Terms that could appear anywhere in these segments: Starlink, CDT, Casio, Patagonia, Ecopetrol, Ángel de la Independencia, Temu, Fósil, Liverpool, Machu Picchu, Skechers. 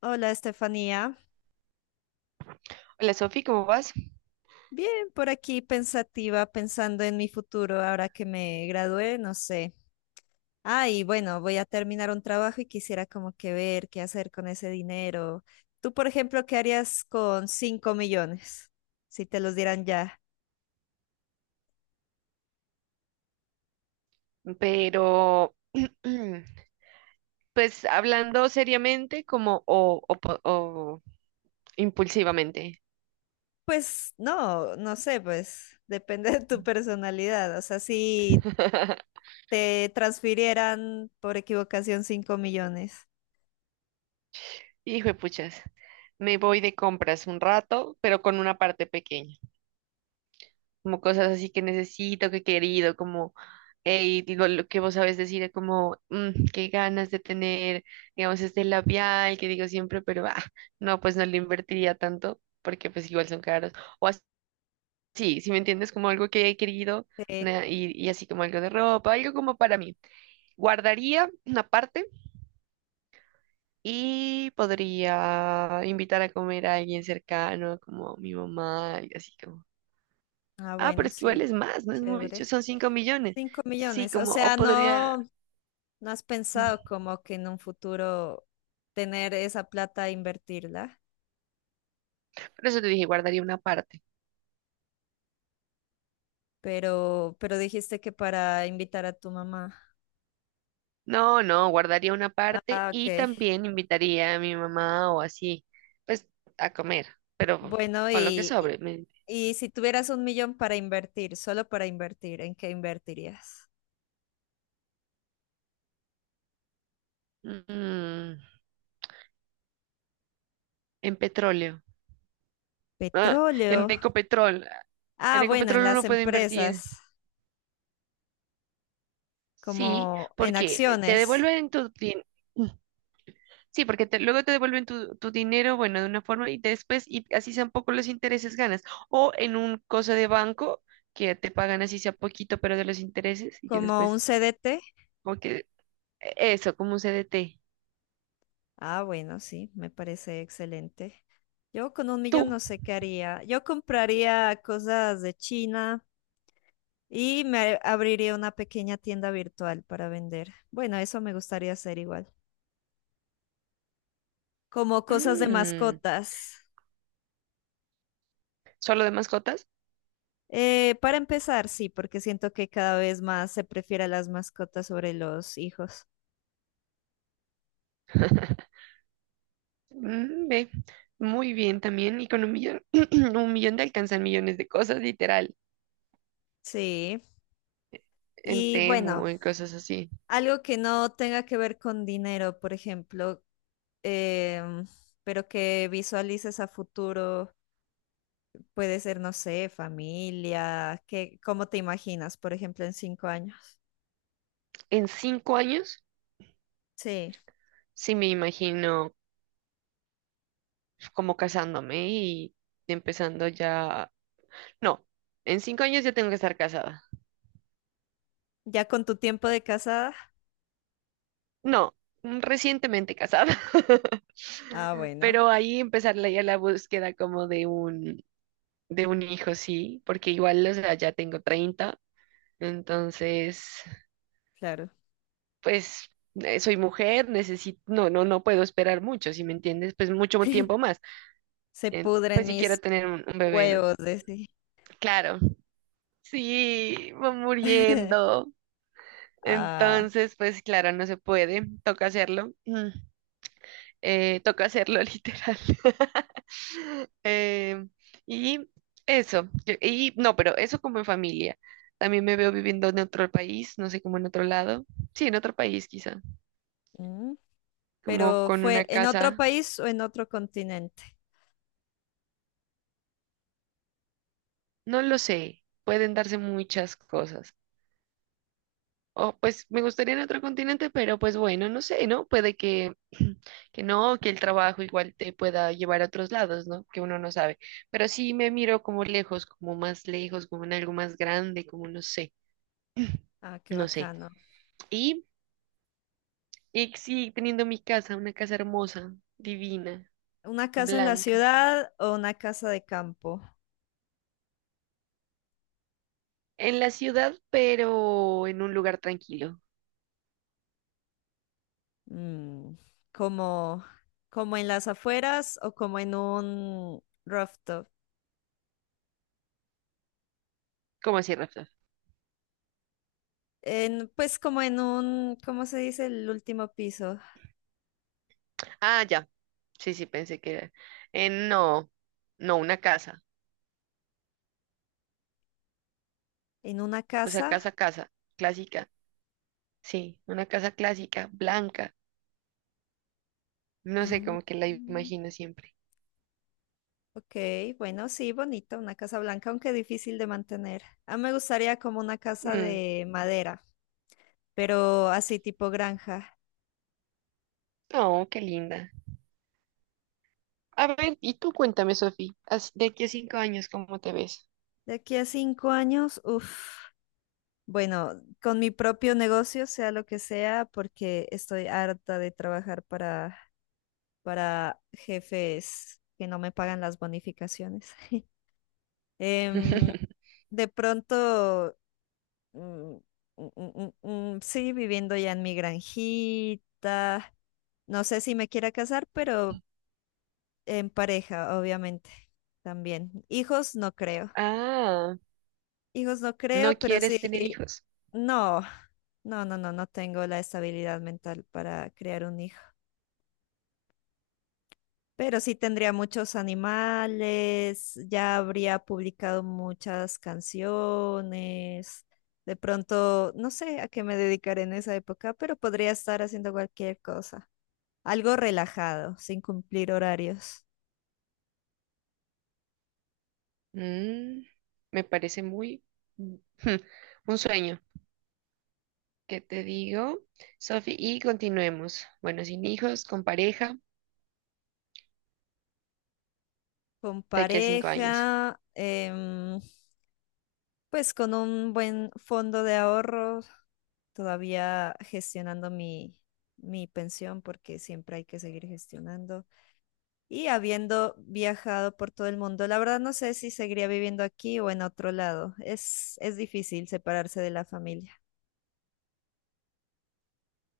Hola, Estefanía. Hola Sofi, ¿cómo vas? Bien, por aquí pensativa, pensando en mi futuro ahora que me gradué, no sé. Ah, y bueno, voy a terminar un trabajo y quisiera como que ver qué hacer con ese dinero. Tú, por ejemplo, ¿qué harías con 5 millones? Si te los dieran ya. Pero, pues hablando seriamente como o impulsivamente. Pues no, no sé, pues depende de tu personalidad. O sea, si te transfirieran por equivocación 5 millones. Hijo de puchas, me voy de compras un rato, pero con una parte pequeña, como cosas así que necesito, que he querido, como, hey, digo lo que vos sabes decir, como, qué ganas de tener, digamos, este labial que digo siempre, pero, ah, no, pues no le invertiría tanto, porque pues igual son caros. O Sí, si me entiendes, como algo que he querido Sí. Y así como algo de ropa, algo como para mí. Guardaría una parte y podría invitar a comer a alguien cercano, como mi mamá, y así como. Ah, Ah, pero bueno, es que igual sí. es más, no es Chévere. mucho, son 5 millones. Cinco Sí, millones, o como, o sea, podría. no, no has pensado Mm, como que en un futuro tener esa plata e invertirla, Por eso te dije, guardaría una parte. pero dijiste que para invitar a tu mamá. No, no, guardaría una parte Ah, y ok. también invitaría a mi mamá o así, pues a comer, pero Bueno, con lo que y, y sobre. Y si tuvieras 1 millón para invertir, solo para invertir, ¿en qué invertirías? Mm. En petróleo. Ah, en Petróleo. Ecopetrol. En Ah, bueno, en Ecopetrol las uno puede invertir. empresas, Sí, como en porque te acciones, devuelven Sí, porque luego te devuelven tu dinero, bueno, de una forma y después, y así sean poco los intereses ganas. O en un cosa de banco que te pagan así sea poquito, pero de los intereses y que como después, un CDT. como que eso, como un CDT. Ah, bueno, sí, me parece excelente. Yo con 1 millón Tú. no sé qué haría. Yo compraría cosas de China y me abriría una pequeña tienda virtual para vender. Bueno, eso me gustaría hacer igual. Como cosas de Mm, mascotas. ¿Solo de mascotas? Para empezar, sí, porque siento que cada vez más se prefiere a las mascotas sobre los hijos. Ve. Muy bien también, economía. 1 millón te alcanzan millones de cosas, literal. Sí. En Y Temu bueno. o en cosas así. Algo que no tenga que ver con dinero, por ejemplo, em, pero que visualices a futuro, puede ser, no sé, familia, qué, ¿cómo te imaginas, por ejemplo, en 5 años? En cinco años, Sí, sí me imagino como casándome y empezando ya. No, en 5 años ya tengo que estar casada. ya con tu tiempo de casada. No, recientemente casada. Ah, bueno, Pero ahí empezar ya la búsqueda como de un, hijo, sí, porque igual, o sea, ya tengo 30 entonces, claro. pues. Soy mujer, necesito, no, no, no puedo esperar mucho, ¿si me entiendes? Pues mucho tiempo más Se pudren pues si quiero mis tener un bebé en. huevos, decía. Claro, sí, va muriendo. Ah, Entonces, pues claro, no se puede, toca hacerlo. Toca hacerlo literal. Eh, y eso, y no, pero eso como en familia. También me veo viviendo en otro país, no sé, como en otro lado. Sí, en otro país quizá, mm, como pero con fue una en otro casa, país o en otro continente. no lo sé, pueden darse muchas cosas. O pues me gustaría en otro continente, pero pues bueno, no sé, ¿no? Puede que, que no, que el trabajo igual te pueda llevar a otros lados, ¿no? Que uno no sabe. Pero sí me miro como lejos, como más lejos, como en algo más grande, como no sé, Ah, qué no sé. bacano. Y, y sí, teniendo mi casa, una casa hermosa, divina, ¿Una casa en la blanca, ciudad o una casa de campo? en la ciudad, pero en un lugar tranquilo. Mm, como, como en las afueras o como en un rooftop. ¿Cómo así, Rafa? En, pues como en un, ¿cómo se dice? El último piso. Ah, ya. Sí, sí, pensé que era. No, no, una casa. En una O sea, casa. casa, casa, clásica. Sí, una casa clásica, blanca. No Ah, sé, como que la mm, imagino siempre. ok, bueno, sí, bonita, una casa blanca, aunque difícil de mantener. A mí me gustaría como una casa Mm, de madera, pero así tipo granja. oh, qué linda. A ver, y tú cuéntame, Sofi, de aquí a 5 años, cómo te ves? De aquí a 5 años, uff. Bueno, con mi propio negocio, sea lo que sea, porque estoy harta de trabajar para jefes que no me pagan las bonificaciones. Em, de pronto, mm, sí, viviendo ya en mi granjita. No sé si me quiera casar, pero en pareja, obviamente, también. Hijos no creo. Ah, Hijos no ¿no creo, pero quieres tener sí, hijos? no, no, no, no, no tengo la estabilidad mental para crear un hijo. Pero sí tendría muchos animales, ya habría publicado muchas canciones. De pronto, no sé a qué me dedicaré en esa época, pero podría estar haciendo cualquier cosa. Algo relajado, sin cumplir horarios. Mm, me parece muy mm, un sueño. ¿Qué te digo, Sofi? Y continuemos. Bueno, sin hijos, con pareja, Con de aquí a 5 años. pareja, pues con un buen fondo de ahorro, todavía gestionando mi pensión, porque siempre hay que seguir gestionando. Y habiendo viajado por todo el mundo, la verdad no sé si seguiría viviendo aquí o en otro lado. Es difícil separarse de la familia.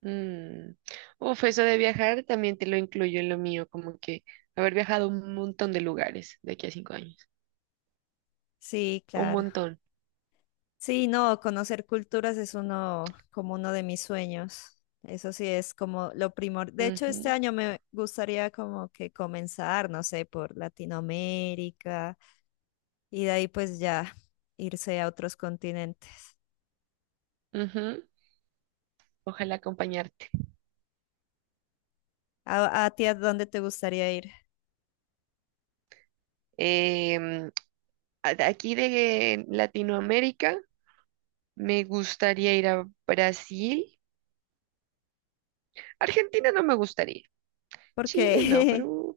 Mm. Uf, eso de viajar también te lo incluyo en lo mío, como que haber viajado a un montón de lugares de aquí a 5 años. Sí, Un claro. montón. Sí, no, conocer culturas es uno como uno de mis sueños. Eso sí es como lo primor. De hecho, este Ujú, año me gustaría como que comenzar, no sé, por Latinoamérica y de ahí pues ya irse a otros continentes. ujú. Ojalá acompañarte. ¿A ti a dónde te gustaría ir? Em, de aquí de Latinoamérica me gustaría ir a Brasil. Argentina no me gustaría. Porque Chile no, Perú,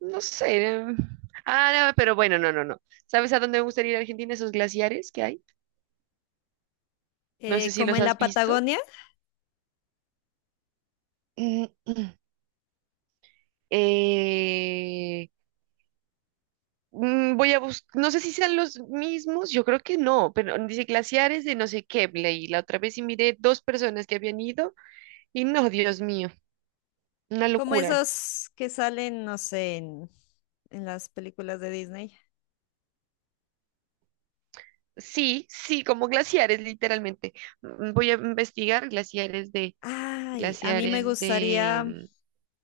no sé. Ah, no, pero bueno, no, no, no. ¿Sabes a dónde me gustaría ir? A Argentina. Esos glaciares que hay. No sé si como los en has la visto. Patagonia. Eh, voy a buscar, no sé si sean los mismos, yo creo que no, pero dice glaciares de no sé qué, leí la otra vez y miré dos personas que habían ido y no, Dios mío, una Como locura. esos que salen, no sé, en las películas de Disney. Sí, sí, como glaciares, literalmente. Voy a investigar glaciares de, Ay, a mí me glaciares gustaría, de,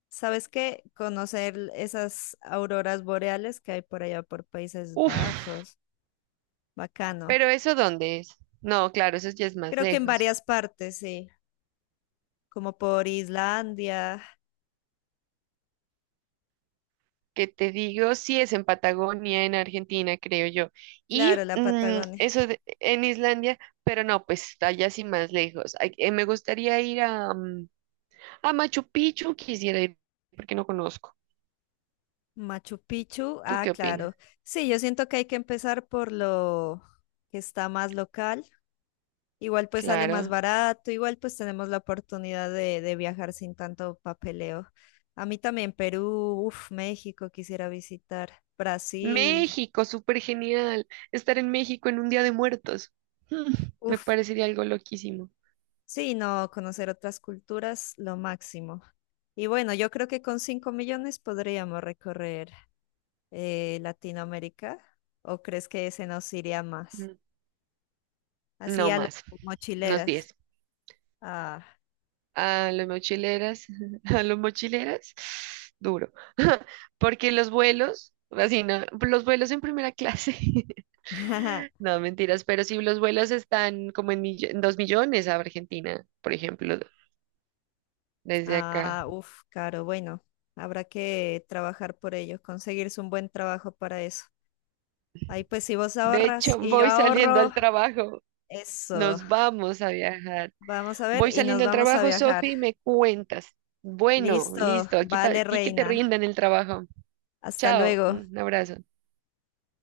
¿sabes qué? Conocer esas auroras boreales que hay por allá por Países uf, Bajos. Bacano. pero ¿eso dónde es? No, claro, eso ya es más Creo que en lejos. varias partes, sí. Como por Islandia, Que te digo, sí es en Patagonia, en Argentina, creo yo. Y claro, la Patagonia. En Islandia, pero no, pues está allá sí más lejos. Ay, me gustaría ir a Machu Picchu, quisiera ir porque no conozco. Machu Picchu, ¿Tú ah, qué opinas? claro. Sí, yo siento que hay que empezar por lo que está más local. Igual pues sale más Claro. barato, igual pues tenemos la oportunidad de viajar sin tanto papeleo. A mí también Perú, uff, México quisiera visitar, Brasil, México, súper genial. Estar en México en un Día de Muertos. Mm, me uff, parecería algo loquísimo. sí, no, conocer otras culturas, lo máximo. Y bueno, yo creo que con 5 millones podríamos recorrer Latinoamérica, ¿o crees que ese nos iría más? Mm, Así No a los más, unos mochileras. 10 Ah. a los mochileras, a los mochileras, duro, porque los vuelos, así no, los vuelos en primera clase, no, mentiras, pero sí los vuelos están como en 2 millones a Argentina, por ejemplo, desde acá. Ah, uff, caro. Bueno, habrá que trabajar por ello, conseguirse un buen trabajo para eso. Ahí pues si vos De ahorras hecho, y yo voy saliendo ahorro, al trabajo, eso. nos vamos a viajar. Vamos a ver Voy y nos saliendo al vamos a trabajo, viajar. Sofi, y me cuentas. Bueno, Listo, listo, aquí a vale, ti que te reina. rindan el trabajo. Hasta Chao, luego. un abrazo.